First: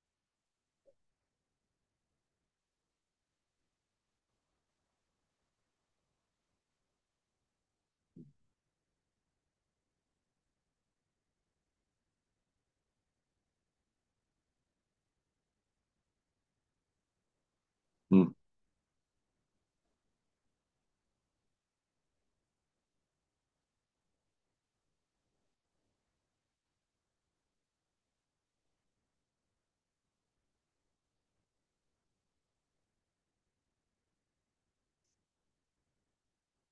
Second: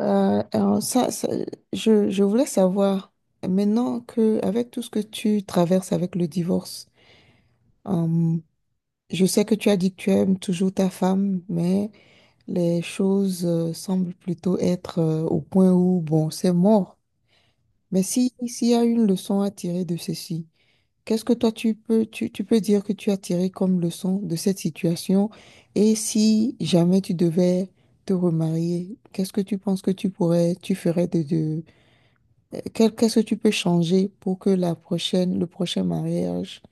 Alors ça, je voulais savoir, maintenant que avec tout ce que tu traverses avec le divorce, euh, je sais que tu as dit que tu aimes toujours ta femme, mais les choses semblent plutôt être au point où, bon, c'est mort. Mais si, Mm. s'il y a une leçon à tirer de ceci, qu'est-ce que toi tu peux, tu peux dire que tu as tiré comme leçon de cette situation? Et si jamais tu devais te remarier, qu'est-ce que tu penses que tu pourrais, tu ferais de Qu'est-ce que tu peux changer pour que le prochain mariage,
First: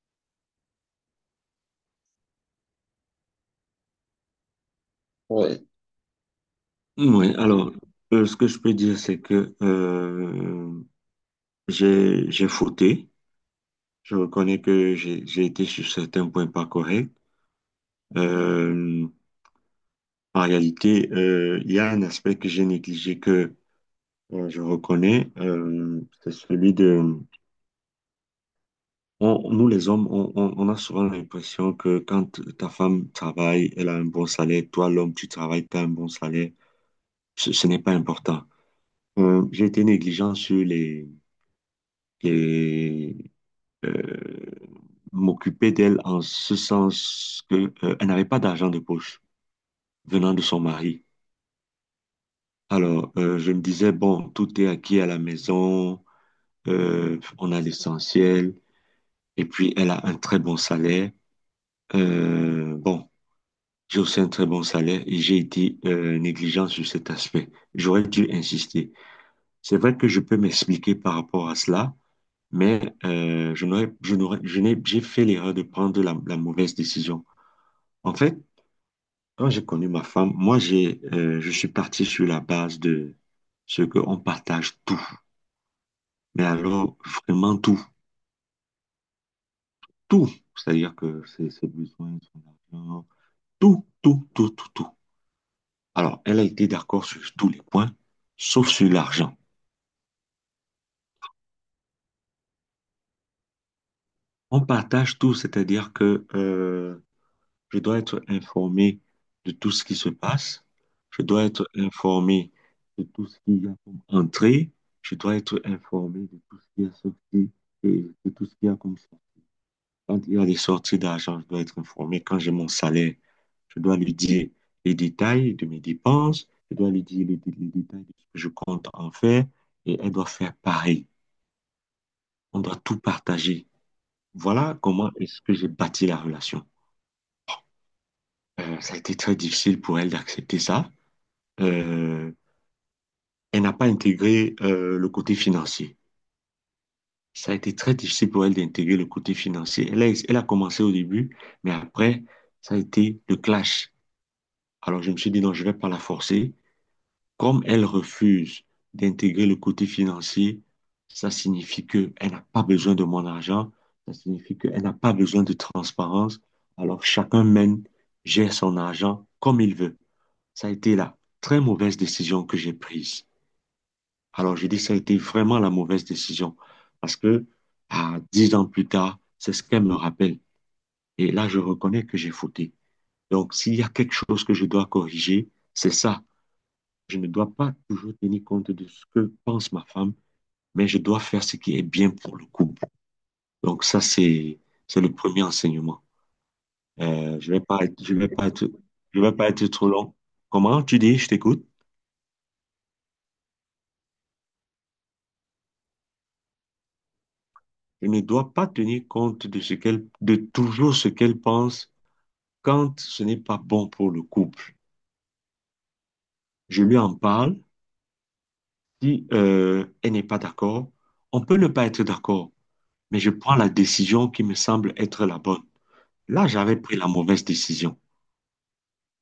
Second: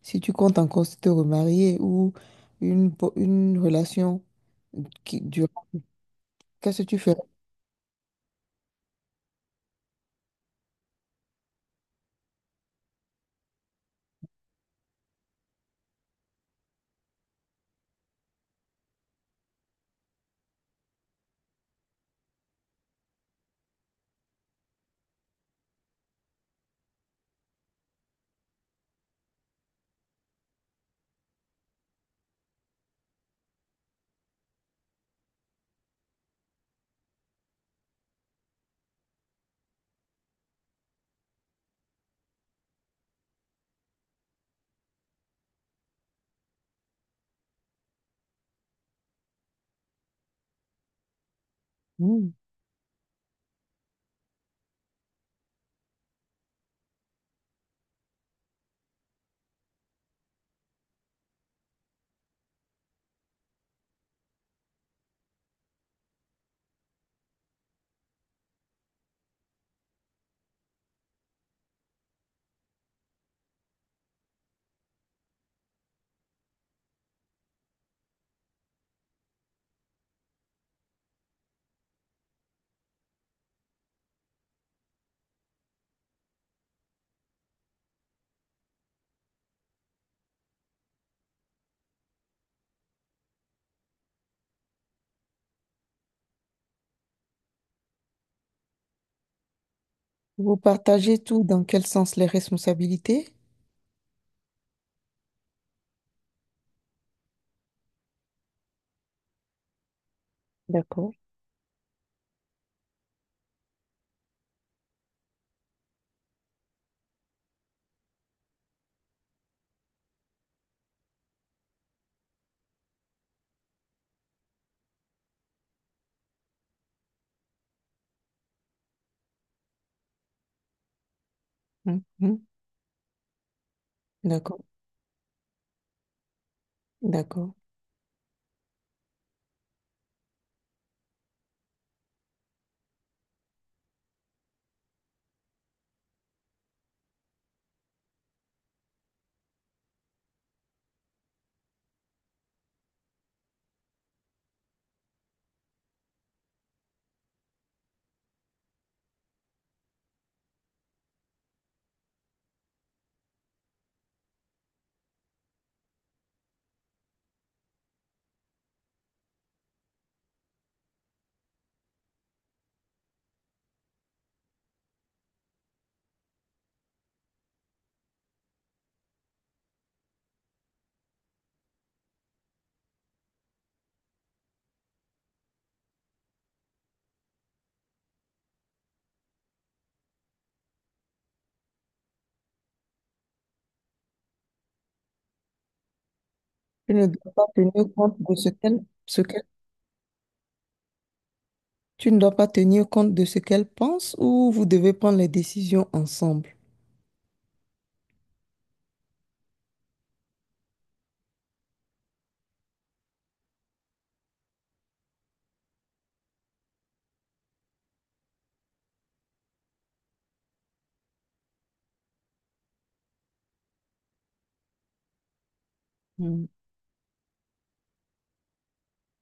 si tu comptes encore te remarier ou une, une relation qui dure, Ouais. qu'est-ce que tu ferais? Oui, alors, ce que je peux dire, c'est que j'ai fauté. Je reconnais que j'ai été sur certains points pas corrects. Euh, en réalité, il y a un aspect que j'ai négligé que je reconnais, c'est celui de... nous, les hommes, on a souvent l'impression que quand ta femme travaille, elle a un bon salaire. Toi, l'homme, tu travailles, tu as un bon salaire. Ce n'est pas important. J'ai été négligent sur les et euh, m'occuper d'elle en ce sens que elle n'avait pas d'argent de poche venant de son mari. Hmm. Alors, je me disais, bon, tout est acquis à la maison, on a l'essentiel, et puis elle a un très bon salaire. Bon, j'ai aussi un très bon salaire et j'ai été négligent sur cet aspect. J'aurais dû insister. C'est vrai que je peux m'expliquer par rapport à cela, mais je n'aurais, je n'aurais, je n'ai, j'ai fait l'erreur de prendre la mauvaise décision. En fait, quand j'ai connu ma femme, moi, je suis parti sur la base de ce qu'on partage tout. Mais alors, vraiment tout. Tout. C'est-à-dire que ses besoins, son argent, tout, tout, tout, tout, tout. Alors, elle a été d'accord sur tous les points, sauf sur l'argent. Vous partagez tout dans quel sens? Les responsabilités? On partage tout, c'est-à-dire que je dois être informé de tout ce qui se passe. D'accord. Je dois être informé de tout ce qu'il y a comme entrée. Je dois être informé de tout ce qui est sorti et de tout ce qu'il y a comme ça. Quand il y a des sorties d'argent, je dois être informé. Quand j'ai mon salaire, je dois lui dire les détails de mes dépenses. Je dois lui dire les détails de ce que je compte en faire. Et elle doit faire pareil. Mhm. On doit tout partager. D'accord. Voilà comment est-ce que j'ai bâti la relation. D'accord. Ça a été très difficile pour elle d'accepter ça. euh, Elle n'a pas intégré le côté financier. Ça a été très difficile pour elle d'intégrer le côté financier. Elle a commencé au début, mais après, ça a été le clash. Alors je me suis dit, non, je ne vais pas la forcer. Comme elle refuse d'intégrer le côté financier, ça signifie qu'elle n'a pas besoin de mon argent, ça signifie qu'elle n'a pas besoin de transparence. Alors chacun mène, gère son argent comme il veut. Ça a été la très mauvaise décision que j'ai prise. Alors, j'ai dit, que ça a été vraiment la mauvaise décision. Parce que, à 10 ans plus tard, c'est ce qu'elle me rappelle. Et là, je reconnais que j'ai fauté. Donc, s'il y a quelque chose que je dois corriger, c'est ça. Je ne dois pas toujours tenir compte de ce que pense ma femme, mais je dois faire ce qui est bien pour le couple. Donc, ça, c'est le premier enseignement. Tu ne dois pas Je vais pas tenir être, je compte vais de pas ce être, qu'elle, je ce vais qu'elle pas être trop long. Comment tu dis, je t'écoute? Tu ne dois pas tenir compte de ce qu'elle pense ou vous devez prendre les décisions ensemble? Je ne dois pas tenir compte de ce qu'elle, de toujours ce qu'elle pense quand ce n'est pas bon pour le couple, je lui en parle. Si elle n'est pas d'accord, on peut ne pas être d'accord, mais je prends la décision qui me semble être la bonne. Là, j'avais pris la mauvaise décision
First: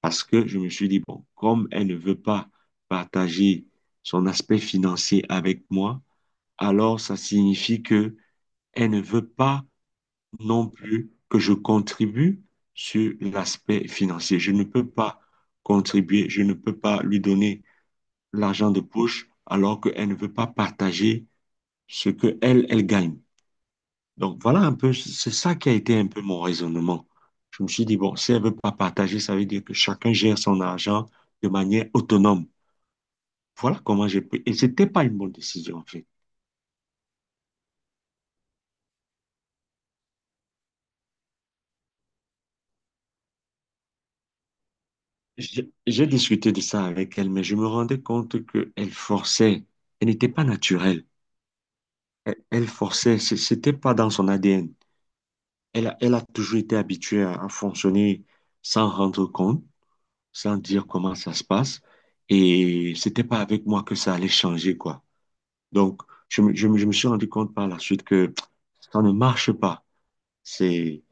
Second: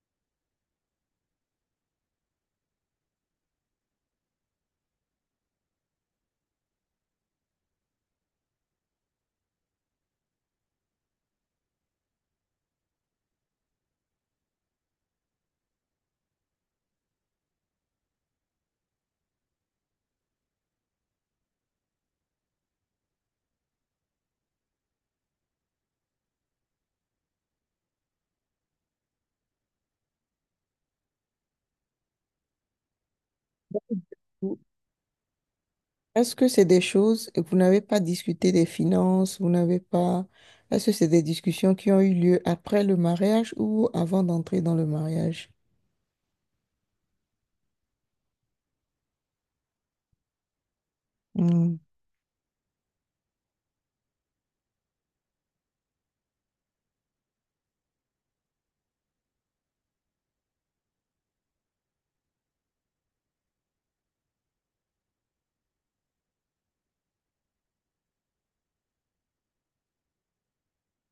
parce que je me suis dit, bon, comme elle ne veut pas partager son aspect financier avec moi, alors ça signifie que elle ne veut pas non plus que je contribue sur l'aspect financier. Je ne peux pas contribuer, je ne peux pas lui donner l'argent de poche alors qu'elle ne veut pas partager ce que elle, elle gagne. Donc voilà un peu, c'est ça qui a été un peu mon raisonnement. Je me suis dit, bon, si elle ne veut pas partager, ça veut dire que chacun gère son argent de manière autonome. Voilà comment j'ai pris. Mm. Et c'était pas une bonne décision, en fait. Est-ce que c'est des choses, et vous n'avez pas discuté des finances, vous n'avez pas... Est-ce que c'est des discussions qui ont eu lieu après le mariage ou avant d'entrer dans le mariage? J'ai discuté de ça avec elle, mais je me rendais compte qu'elle forçait. Elle n'était pas naturelle. Hmm, Elle forçait. C'était pas dans son ADN. Elle a toujours été habituée à fonctionner sans rendre compte, sans dire comment ça se passe. Et c'était pas avec moi que ça allait changer, quoi. Donc, je me suis rendu compte par la suite que ça ne marche pas. C'est,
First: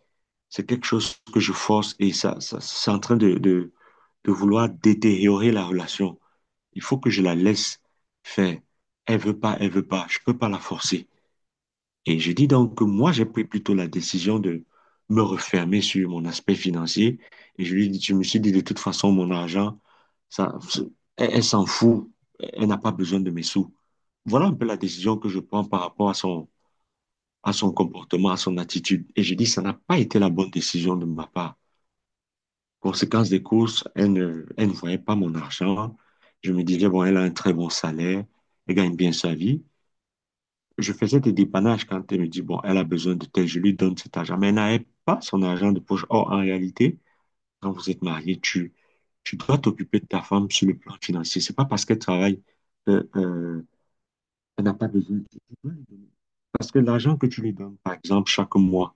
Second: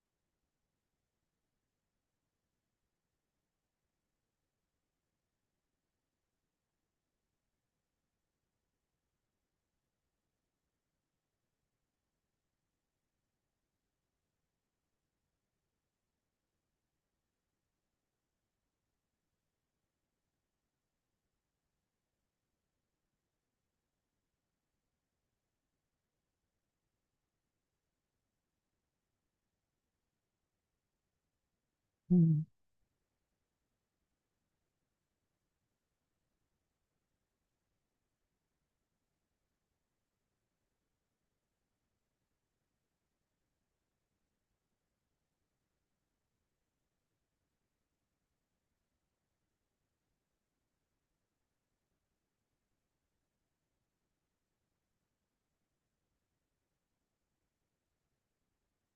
c'est quelque chose que je force et ça c'est en train de, vouloir détériorer la relation. Il faut que je la laisse faire. Elle veut pas, elle veut pas. Je peux pas la forcer. Et je dis donc que moi, j'ai pris plutôt la décision de me refermer sur mon aspect financier. Et je lui dis, je me suis dit, de toute façon, mon argent, ça, elle, elle s'en fout. Elle n'a pas besoin de mes sous. Voilà un peu la décision que je prends par rapport à son comportement, à son attitude. Et je dis, ça n'a pas été la bonne décision de ma part. hmm. Conséquence des courses, elle ne voyait pas mon argent. Je me disais, bon, elle a un très bon salaire, elle gagne bien sa vie. Je faisais des dépannages quand elle me dit, bon, elle a besoin de tel, je lui donne cet argent. Mais elle n'avait pas son argent de poche. Or, en réalité, quand vous êtes marié, tu dois t'occuper de ta femme sur le plan financier. C'est pas parce qu'elle travaille qu'elle elle n'a pas besoin. Tu dois lui donner. Parce que l'argent que tu lui donnes, par exemple, chaque mois,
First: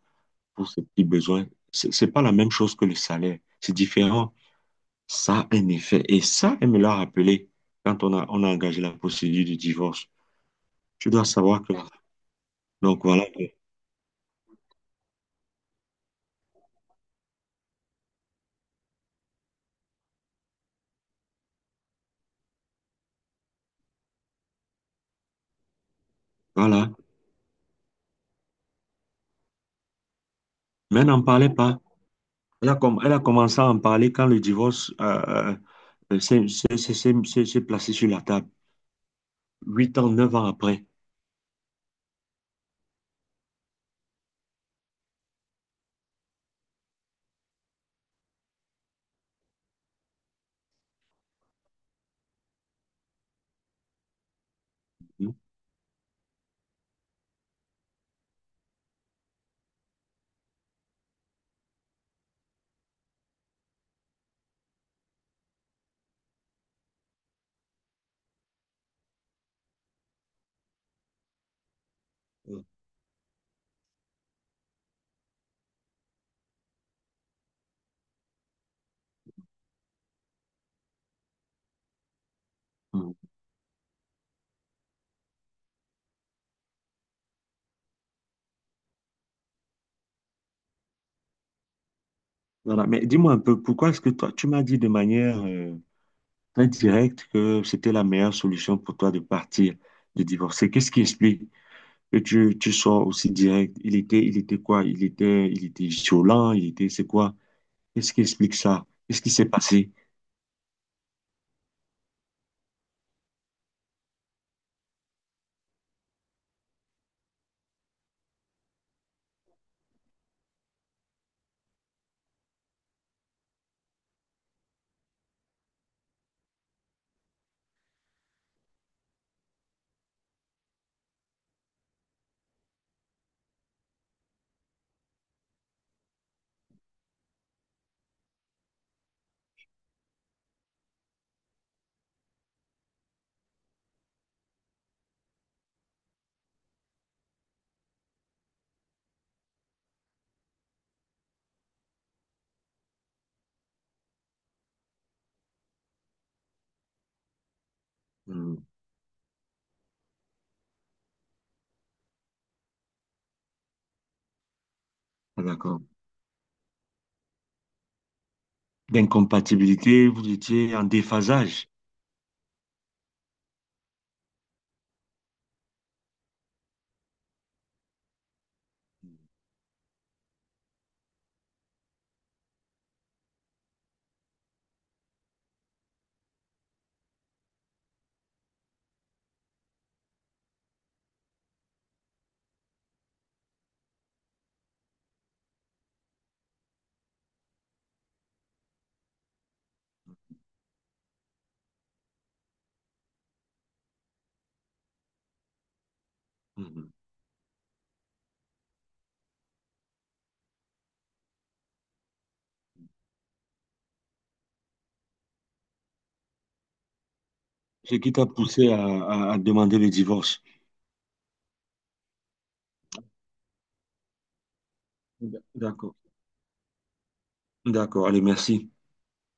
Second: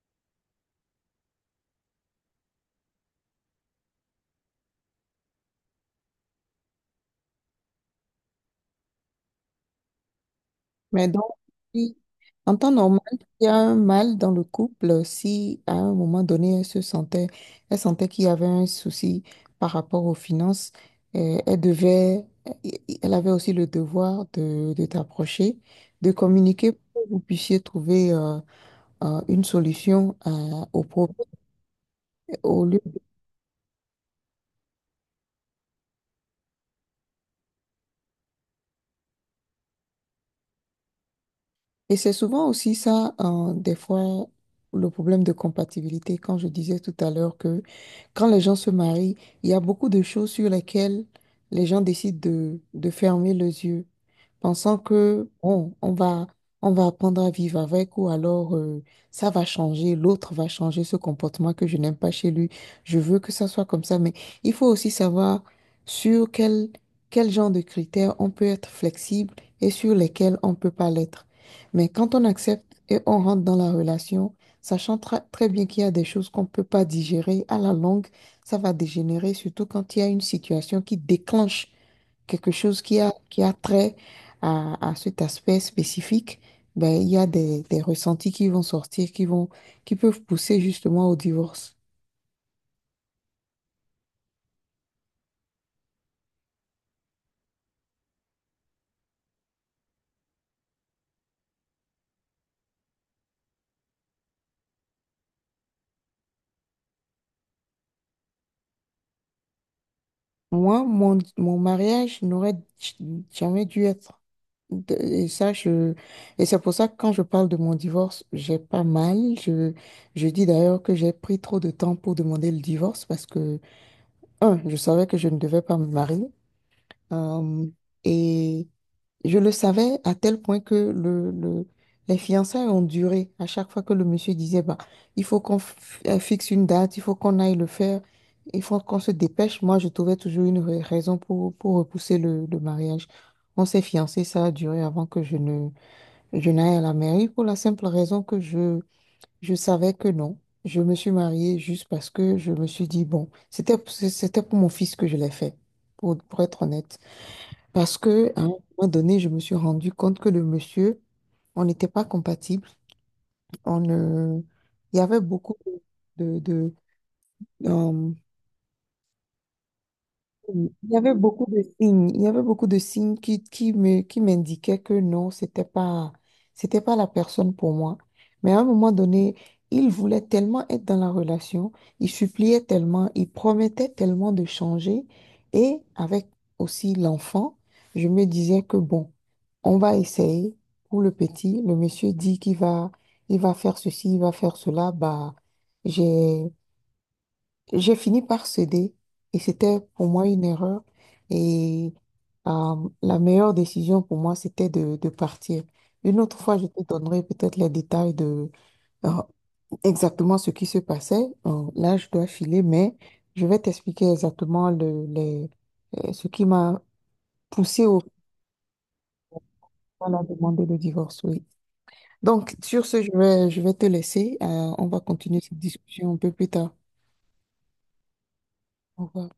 pour ses petits besoins, c'est pas la même chose que le salaire. C'est différent. Ça a un effet. Et ça, elle me l'a rappelé quand on a engagé la procédure du divorce. Mais Tu donc, dois savoir que, si- en temps normal, donc voilà, il y a un mâle dans le couple, si à un moment donné, elle sentait qu'il y avait un souci par rapport aux finances, euh, elle devait, elle avait aussi le devoir de t'approcher, de communiquer voilà. pour que vous puissiez trouver... une solution au Mais elle problème n'en parlait pas. au lieu. Elle a commencé à en parler quand le divorce s'est placé sur la table, 8 ans, 9 ans après. Et c'est souvent aussi ça, des fois, le problème de compatibilité. Quand je disais tout à l'heure que quand les gens se marient, il y a beaucoup de choses sur lesquelles les gens décident de fermer les yeux, pensant que, Mm. bon, on va apprendre à vivre avec ou alors ça va changer, l'autre va changer ce comportement que je n'aime pas chez lui. Je veux que ça soit comme ça, mais il faut aussi savoir sur quel, quel genre de critères on peut être flexible et sur lesquels on ne peut pas l'être. Mais quand on accepte et on rentre dans la relation, sachant très bien qu'il y a des choses qu'on ne peut pas digérer, à la longue, ça va dégénérer, surtout quand il y a une situation qui déclenche quelque chose Mm. qui a trait à cet aspect spécifique. Ben, il y a des ressentis qui vont sortir, qui vont, qui peuvent pousser justement au divorce. Voilà. Mais dis-moi un peu, pourquoi est-ce que toi, tu m'as dit de manière très directe que c'était la meilleure solution pour toi de partir, de divorcer? Qu'est-ce qui explique que tu sois aussi direct? Il était quoi? Il était violent, il était, c'est quoi? Qu'est-ce qui explique ça? Qu'est-ce qui s'est passé? Moi, mon mariage n'aurait j- jamais dû être Et ça, je... Et c'est pour ça que quand je parle de mon divorce, j'ai pas mal. Je dis d'ailleurs que j'ai pris trop de temps pour demander le divorce parce que, un, je savais que je ne devais pas me marier. Euh, et je le savais à tel point que les fiançailles ont duré. À chaque fois que le monsieur disait, bah, il faut qu'on f- fixe une date, il faut qu'on aille le faire, il faut qu'on se dépêche, moi, je trouvais toujours une raison pour repousser le mariage. On s'est fiancés, ça a duré avant que je ne, je n'aille à la mairie pour la simple raison que je savais que non. Je me suis mariée juste parce que je me suis dit, bon, c'était pour mon fils que je l'ai fait, pour être honnête. Parce que, à un Mm. moment donné, je me suis rendu compte que le monsieur, on n'était pas compatible. On, ne- Il y avait Ah, beaucoup d'accord. de, de, D'incompatibilité, vous Oui, étiez en il y avait beaucoup de déphasage. signes, il y avait beaucoup de signes qui, qui m'indiquaient que non, c'était pas la personne pour moi. Mais à un moment donné, il voulait tellement être dans la relation, il suppliait tellement, il promettait tellement de changer. Et avec aussi l'enfant, je me disais que bon, on va essayer pour le petit. Le monsieur dit qu'il va, il va faire ceci, il va faire cela. Bah, j'ai j'ai fini par céder et c'était pour moi une erreur. Et la meilleure décision pour moi, c'était de partir. Une autre fois, je te Mhm. donnerai peut-être les détails de euh, exactement ce qui se passait. Là, je dois filer, mais je vais t'expliquer exactement les, ce qui m'a poussé Ce au qui t'a poussé à, à demander le à la divorce. demander le divorce, oui. Donc, sur ce, je vais te laisser. On va continuer cette D'accord. discussion un peu plus tard. D'accord. Allez, merci. Au revoir.